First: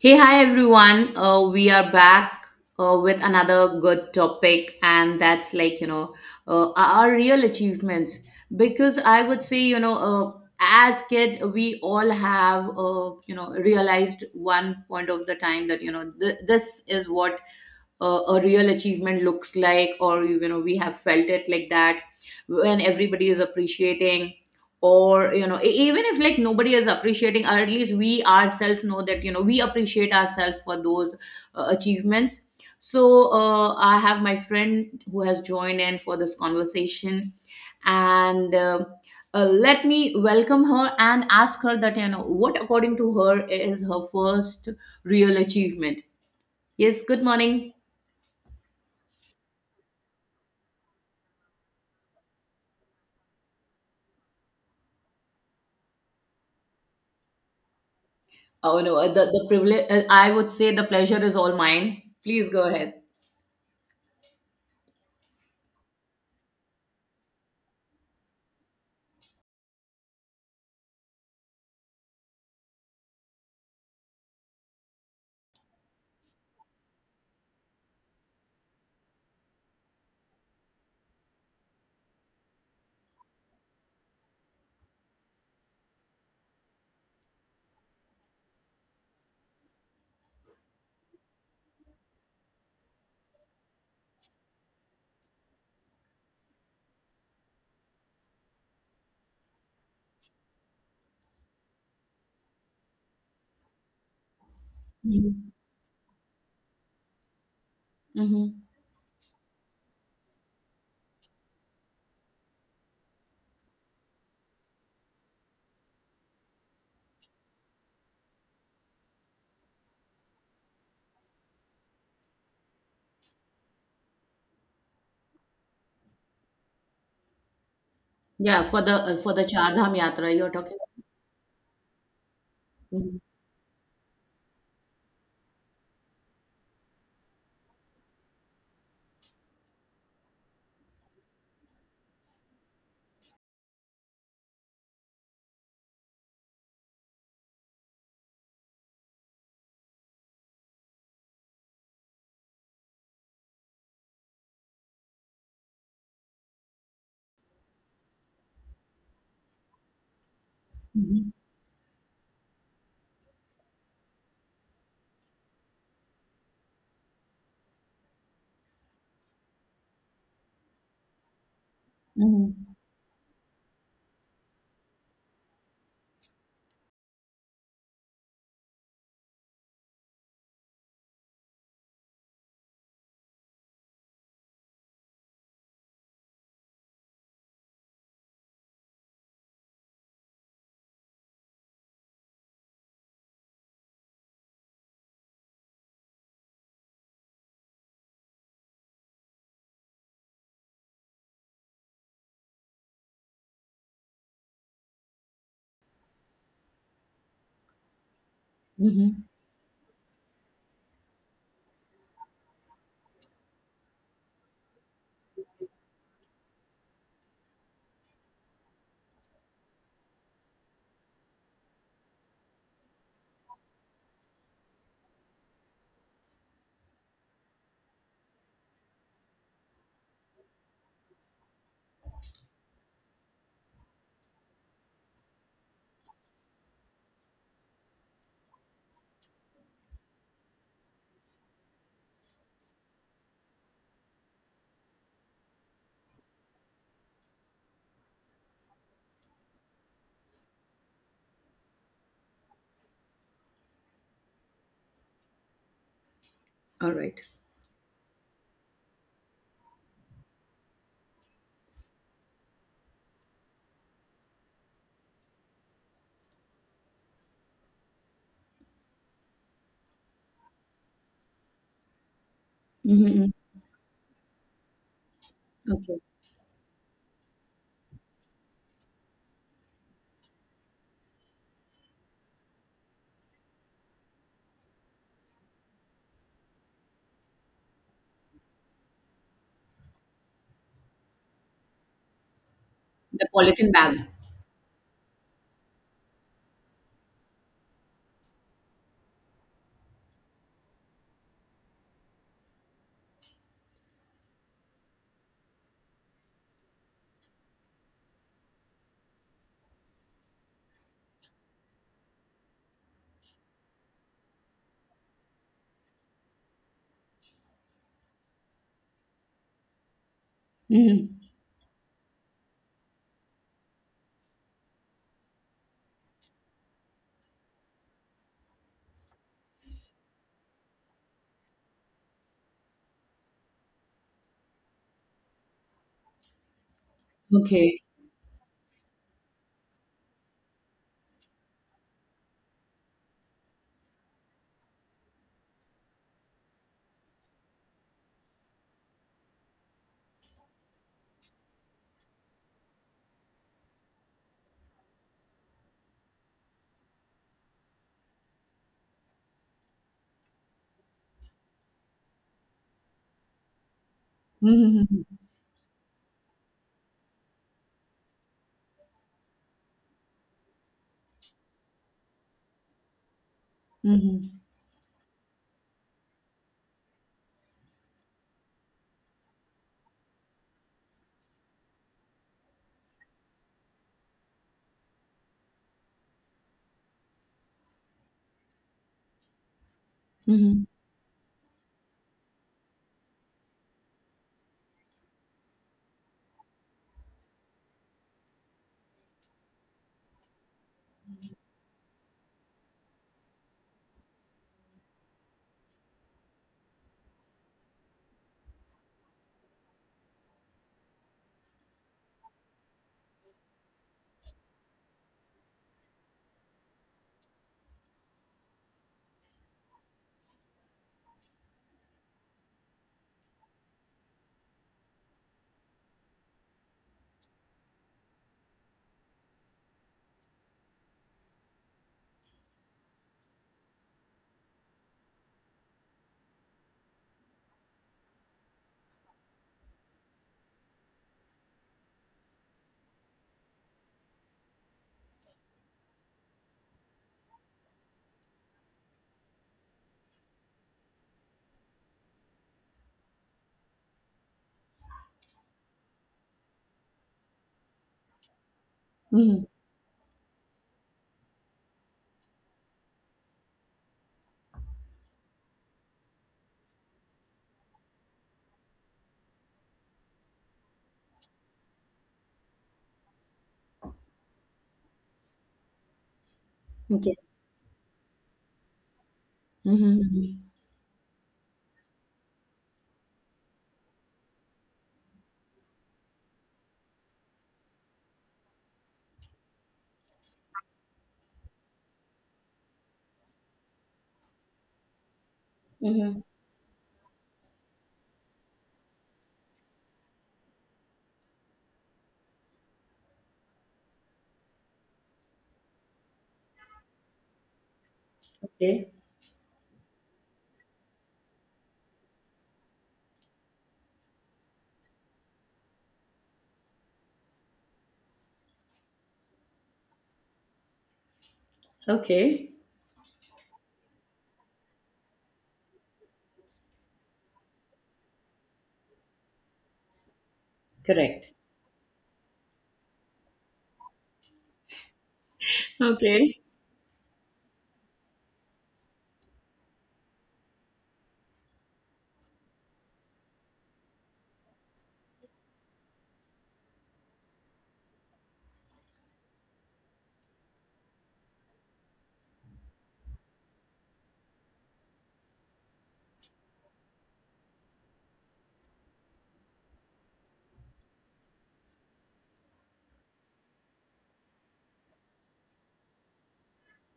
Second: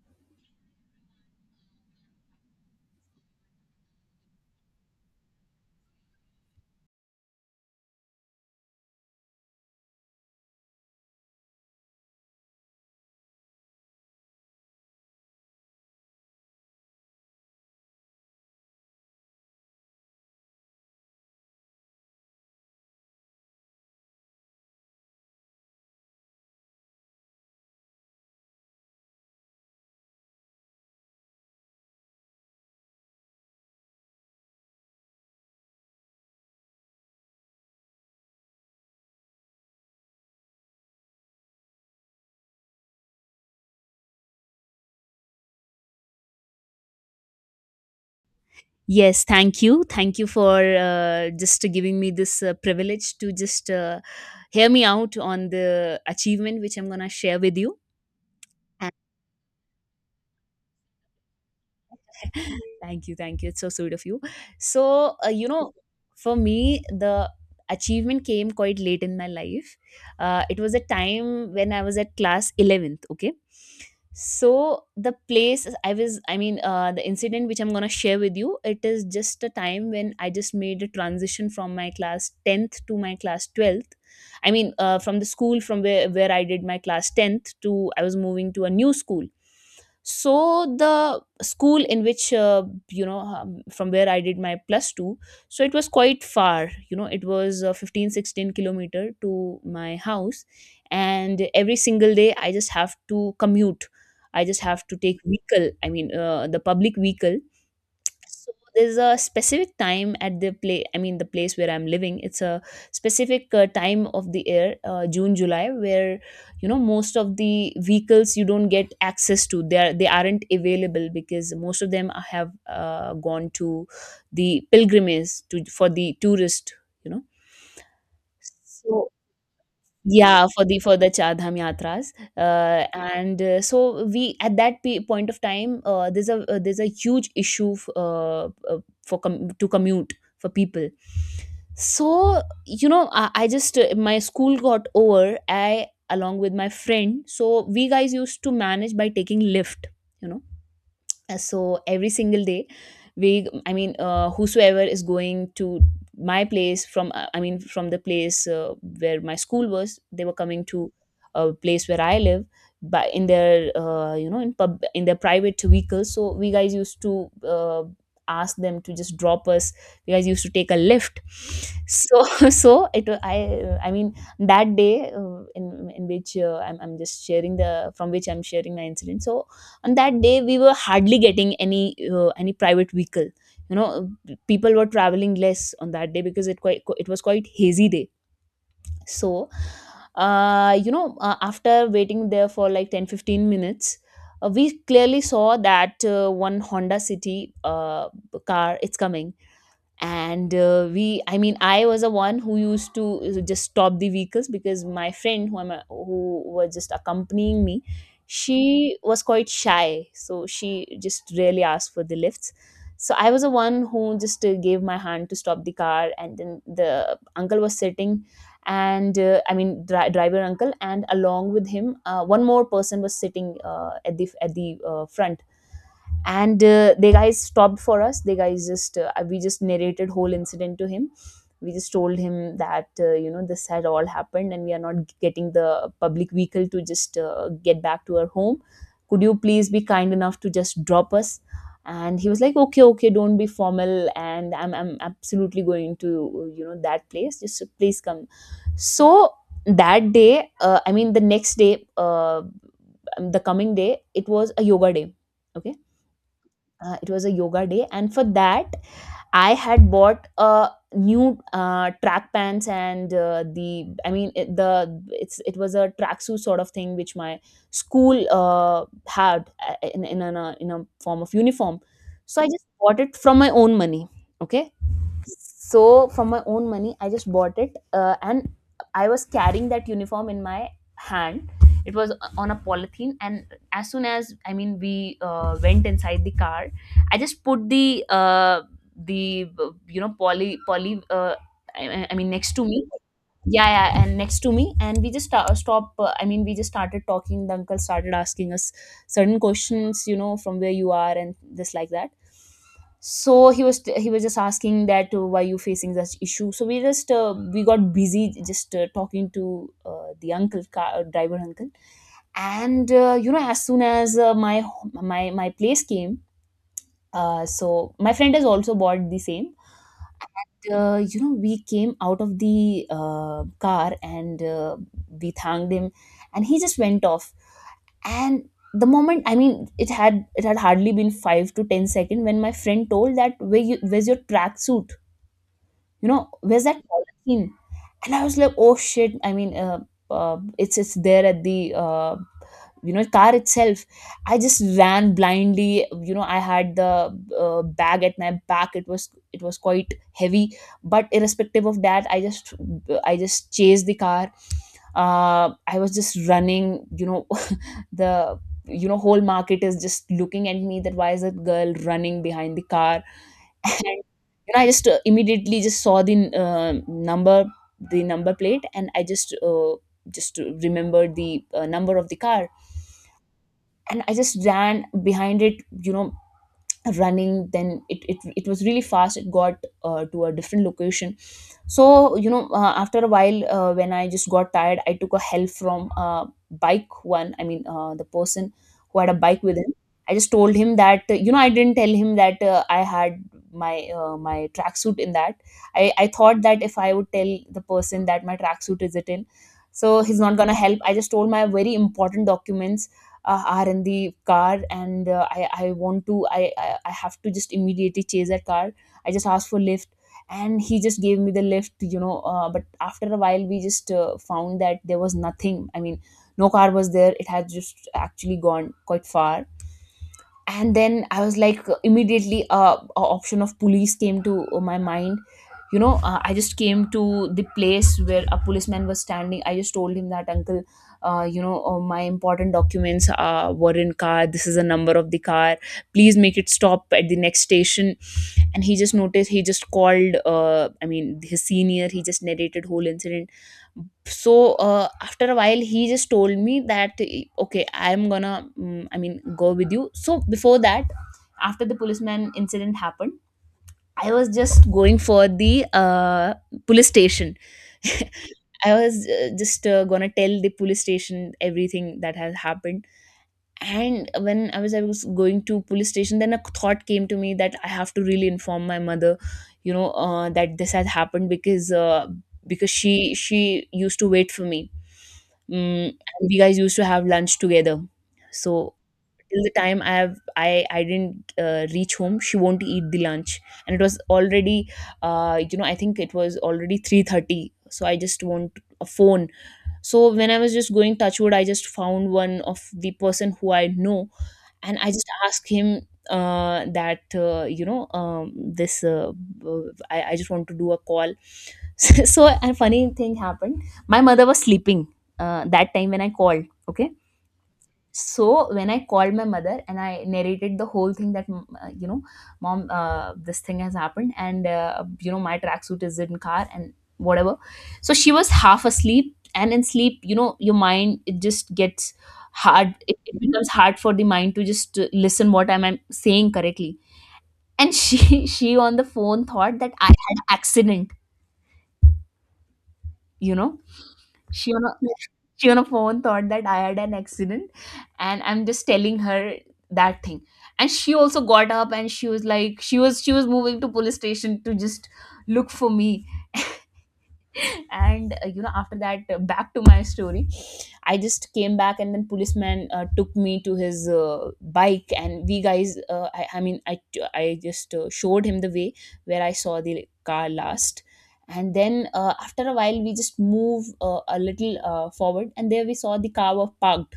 Hey, hi everyone. We are back with another good topic, and that's our real achievements. Because I would say, as kid, we all have, realized one point of the time that, this is what a real achievement looks like, or we have felt it like that when everybody is appreciating, or even if like nobody is appreciating, or at least we ourselves know that we appreciate ourselves for those achievements. So I have my friend who has joined in for this conversation, and let me welcome her and ask her that what according to her is her first real achievement. Yes, good morning. Yes, thank you. Thank you for just giving me this privilege to just hear me out on the achievement which I'm going to share with you. Oh no, the privilege. I would say the pleasure is all mine. Please go ahead. Thank you, thank you, it's so sweet of you. So, for me, the achievement came quite late in my life. It was a time when I was at class 11th. Okay. So the place I was I mean, the incident which I'm going to share with you, it is just a time when I just made a transition from my class 10th to my class 12th. I mean, from the school from where I did my class 10th, to I was moving to a new school. So the school in which, from where I did my plus 2, so it was quite far. It was 15 16 kilometer to my house. And every single day, I just have to commute. I just have to take vehicle, I mean, the public vehicle. So Mm-hmm. there's a specific time at the play, I mean, the place where I'm living. It's a specific, time of the year, June, July, where most of the vehicles you don't get access to, they aren't available, because most of them have gone to the pilgrimage, to, for the tourist, you know Yeah, so, for the Char Dham Yatra, yeah, you're for talking. the Char Dham yatras, Mm-hmm. and so we, at that point of time, there's a huge issue, for to commute for people. So, I just my school got over. I, along with my friend, so we guys used to manage by taking lift. You know so every single day, we, I mean, whosoever is going to my place from, I mean, from the place, where my school was, they were coming to Mm-hmm. a place where I live, by in their, in pub, in their private vehicles. So we guys used to, ask them to just drop us. We guys used to take a lift. So, so Mm-hmm. it wa- I I mean, that day, in which, I'm just sharing the, from which I'm sharing my incident, so, on that day we were hardly getting any private vehicle. you know People were traveling less on that day, because it was quite hazy day. So, after waiting there for like 10-15 minutes, we clearly saw that, one Honda City, car, it's coming. And we, I mean, I was the one who used to, just stop the vehicles, because my friend who was just accompanying me, she was Mm-hmm. quite shy, so she just really asked for the lifts. So I was the one who just gave my hand to stop the car, and then the uncle was sitting, and I mean, driver uncle, and along with him, one more person was sitting, at the front. And they guys stopped for us. They guys just, we just narrated whole incident to him. We just told him that, this had all happened, and we are not getting the public vehicle to just get back to our home. Could you please be kind enough to just drop us? And he was like, okay, okay, don't be formal, and I'm absolutely going to, that place, just, please come. So that day, I mean, the next day, the coming day, it was a yoga day. Okay. All It right. was a yoga day, and for that I had bought a new, track pants, and the, I mean, it, the, it was a tracksuit sort of thing, which my school had, in a form of uniform. So I just bought Mm-hmm. it Mm-hmm. from my own money. Okay. Okay. So from my own money, I just bought it, and I was carrying that uniform in my hand. It was on a polythene, and as soon as, I mean, we went inside the car, I just put the, the, poly, I mean, next to me, The yeah, polythene yeah, bag. and next to me, and we just sta- stop I mean, we just started talking. The uncle started asking us certain questions, from where you are, and this like that. So he was just asking that, why you facing this issue. So we just, we got busy just, talking to, the uncle, car driver uncle. And as soon as, my place came, so my friend has also bought the same. Mm-hmm. We came out of the, car, and we thanked him, and he just went off. And the moment, I mean, it had hardly been 5 to 10 seconds, when my friend told that, where's your tracksuit? Where's that polythene? Okay. And I was like, oh shit, I mean, it's there at the, car itself. I just ran blindly. I had the, bag at my back, it was quite heavy. But irrespective of that, I just chased the car. I was just running. The, whole market is just looking at me, that why is that girl running behind the car? And I just, Mm-hmm. immediately just saw the, uh, number number plate, and I just, just remembered the, number of the car, and I just Mm-hmm. ran behind it. you know Running, then it was really fast, it got, to a different location. So, after a while, when I just got tired, I took a help from, bike one, I mean, the person who had a bike with him. I just told Mm-hmm. him that, I didn't tell him that, I had my, tracksuit in that. I thought that if I would tell the person that my tracksuit is it in, so he's not gonna help. I just told, my very important documents, are in the car. And I want to I have to just immediately chase that car. I just asked for lift, and he just gave me the lift. But after a while, we just, found that there was nothing, I mean, no car was there. It had just actually gone quite far. And then I was like, immediately, a option of police came to, my mind. I just came to the place where a policeman was standing. I just told him that, uncle, my important documents, were in car, this is the number of the car, please make it stop at the next station. And he just noticed, he just called, I mean, his senior, he just narrated whole incident. So after a while, he just told me that, okay, I'm gonna, I mean, go with you. So before that, after the policeman incident happened, I was just going for the, police station. I was, Mm-hmm. just, gonna tell the police station everything that has happened. And when I was going to police station, then a thought came to me, that I have to really inform my mother. That this has happened, because she used to wait for me, Mm, and we guys used to have Okay. lunch together. So till the time I have Mm-hmm. I didn't reach home, she won't eat the lunch, and it was already, I think it was already 3:30. So I just want a phone. So when I was just going, touchwood, I just found one of the person who I know, and I just asked him, Mm-hmm. That, this, I just want to do a call. So a funny thing happened. My mother was sleeping, that time when I called. Okay. So when I Okay. called my mother and I narrated the whole thing, that, mom, this thing has happened, and my tracksuit is in car and whatever. So she was half asleep, and in sleep, your mind, it just gets Okay. hard. It becomes hard for the mind to just listen what I'm saying correctly. And she she on the phone thought that I had accident, Correct. you know she on a she on a phone thought Okay. that I had an accident, and I'm just telling her that thing. And she also got up and she was like, she was moving to police station to just look for me. And after that, back to my story. I just came back and then policeman took me to his bike. And we guys I just showed him the way where I saw the car last. And then after a while we just move a little forward, and there we saw the car was parked.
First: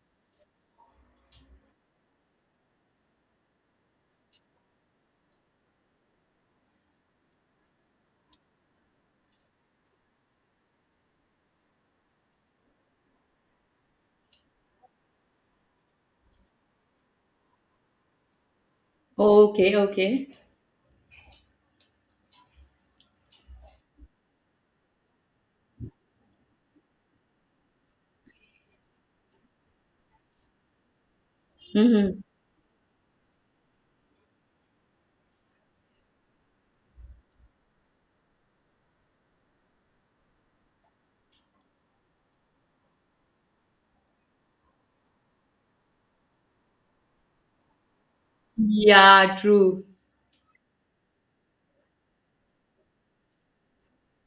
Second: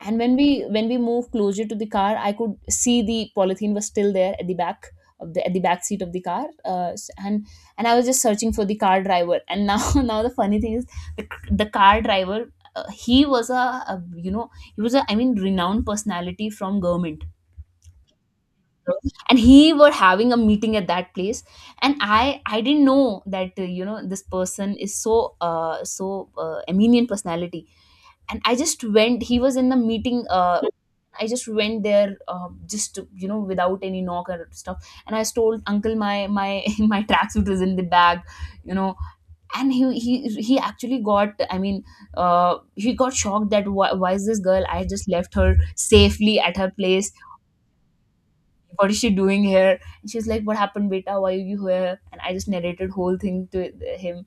And when we moved closer to the car, I could see the polythene was still there at the back of the at the back seat of the car and I was just searching for the car driver. And now now the funny thing is the, the car driver he was a you know he was a renowned personality from government. And he Okay. were Okay. having a meeting at that place. And i didn't know that this person is so eminent personality. And I just went, he was in the meeting. I just went there, Mm-hmm. Just to without any knock or stuff. And I told uncle my my tracksuit was in the bag, you know. And he actually got, he got shocked that, why is this girl? I just left her safely at her place. What is she Yeah. doing here? True. And she's like, what happened, beta, why are you here? And I just narrated whole thing to him.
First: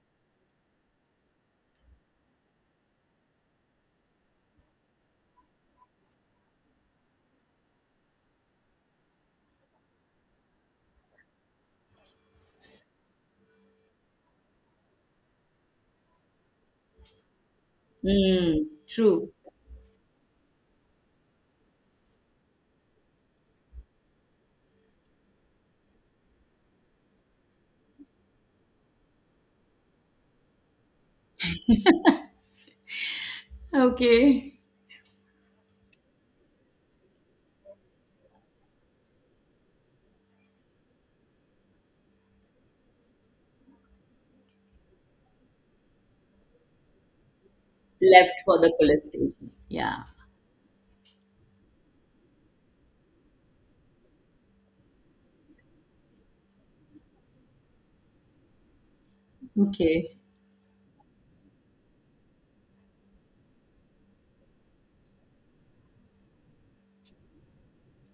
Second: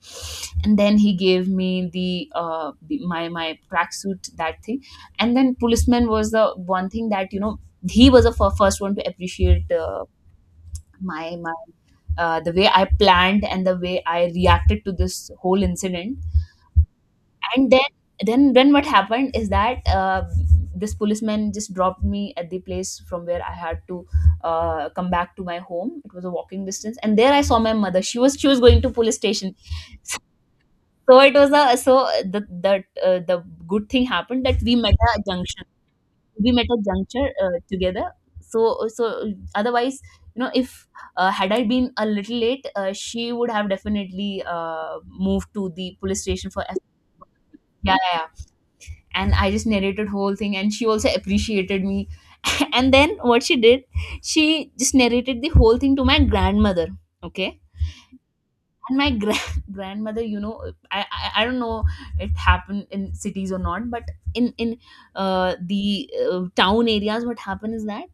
And then he gave me the uh my tracksuit, that thing. And then policeman was the one thing that you know, he was the first one to appreciate my my the way I planned and the way I reacted to this whole incident. And then then Mm. then what True. happened is that this policeman just dropped me at the place from where I had to come back to my home. It was a walking distance, and there I saw my mother, she was going to police station. So it was a so the the the good thing happened Okay. that we met a junction. We met a juncture together. So so otherwise, you know, if had I been a little late, she would have definitely uh, moved to the police station for. Yeah, yeah, yeah. Left for the police And station. I just Yeah. narrated whole thing, and she also appreciated me. And then what she did, she just narrated the whole thing to my grandmother. Okay. And my Okay. grandmother, you know, I don't know it happened in cities or not, but in the town areas, what happened is that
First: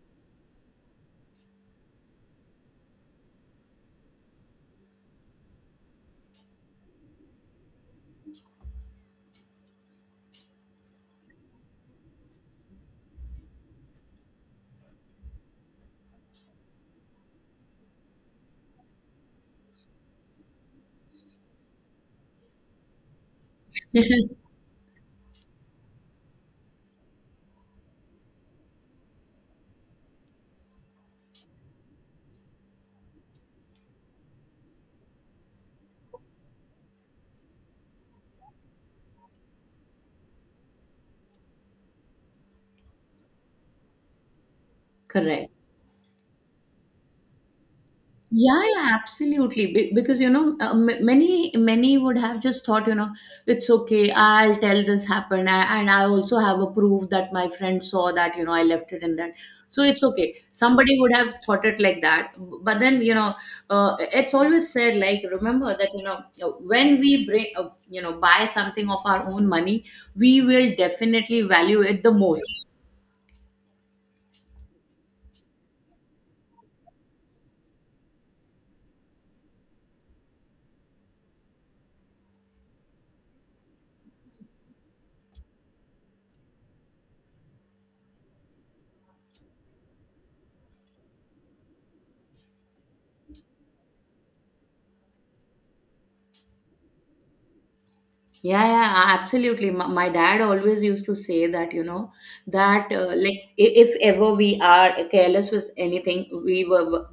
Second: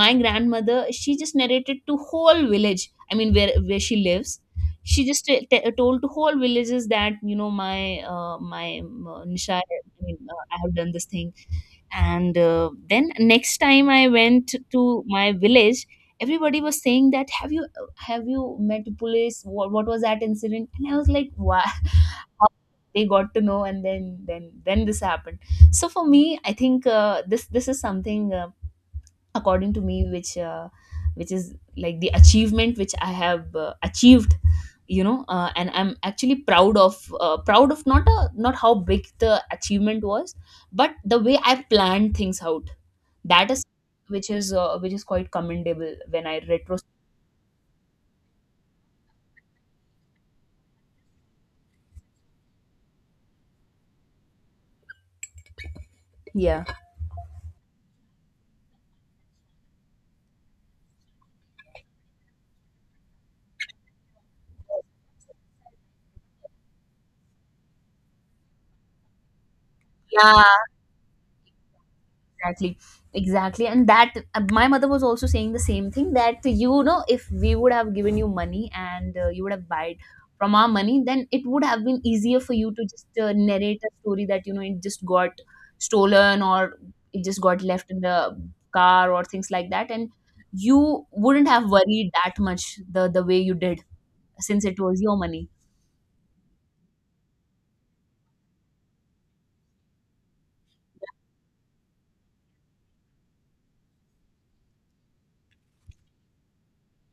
my grandmother, she just narrated to whole village, I mean where she lives. She just told to whole villages that, you know, my nisha, I mean, I have done this thing. And then next time I went to my village, everybody was saying that, have you met police, what was that incident? And I was like, wow. How they got to know? And then then then this happened. So for me, I think this this is something according to me which is like the achievement which I have achieved, you know. And I'm actually proud of, not a, not how big the achievement was, but the way I planned things out. That is, which is which is quite Correct. commendable when I retro. Yeah, yeah, absolutely. Because many many would have just thought, it's okay. I'll tell this happened, and I also have Yeah. a proof that my friend saw that I left it in that. So it's okay. Somebody would have thought it like that, but then it's always said like remember that when we bring buy something of our own money, we Yeah, will definitely value it the most. exactly. Exactly, and that my mother was also saying the same thing that, you know, if we would have given you money, and you would have bought from our money, then it would have been easier for you to just narrate a story that, you know, it just got stolen, or it just got left in the car, or things like that. And you wouldn't have worried that much the way you did, since it was your money. Yeah, yeah, absolutely. My dad always used to say that, that if ever we are careless with anything,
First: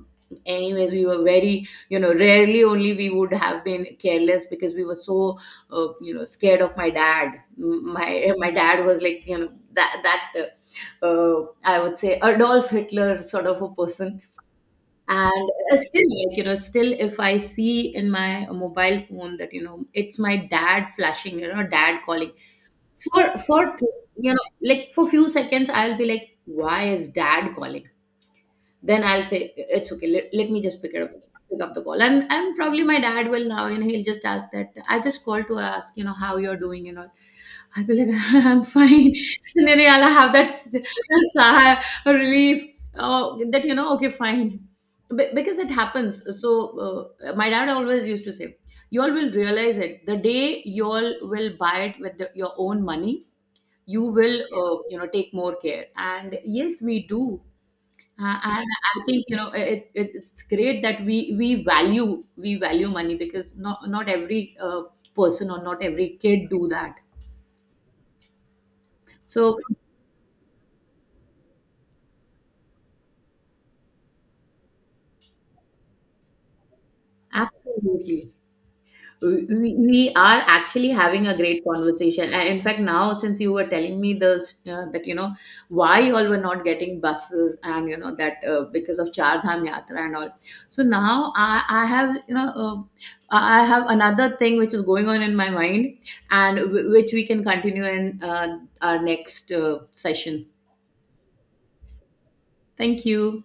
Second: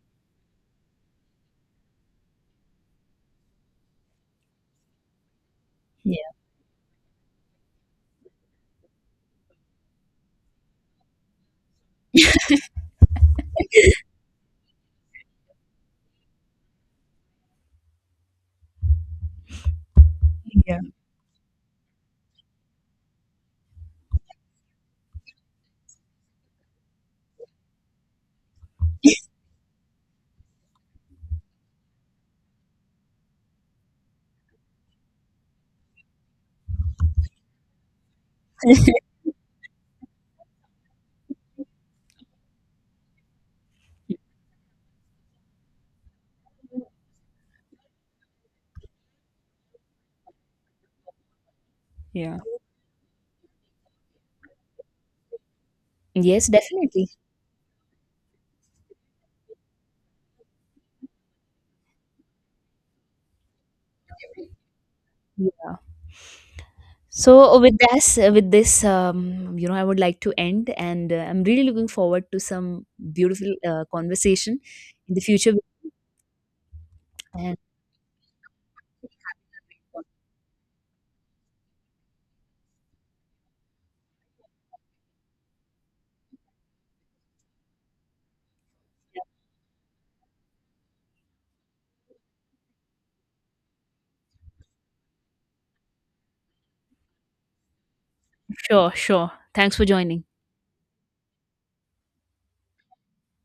anyways, we were very, rarely only we would have been careless because we were so, Yeah, scared of my dad. My dad was like, you know, that that I would say Adolf Hitler sort of a person. And still like still if I see in my mobile phone that it's my yeah, dad flashing, dad calling, for like for few seconds I'll be like, why is dad calling? Then I'll say, it's okay, let me just pick it up, pick up the call. And probably my dad will now, he'll just ask that, I just called to ask how you're doing and all. I'll be like, I'm fine. And then yeah, I'll have that, sigh of relief that, you know, okay, fine. Because it happens. So, my dad always used to say, you all will realize it. The day you all will buy it with the, yeah. your own money, you will, take more care. And Yes, yes, definitely. we do. And I think it's great that we value we value money because not every person or Yeah. not every kid do that. So with this, So you know, I would like to end, and I'm really looking forward to some beautiful conversation in the future. And absolutely. We are actually having a great conversation. And in fact, now since you were telling me this, that, why you all were not getting buses and, that because of Char Dham Yatra and all. So now I have, I have another thing which is going on in my mind and which we can continue in sure, our sure. next Thanks for joining. session. Thank you.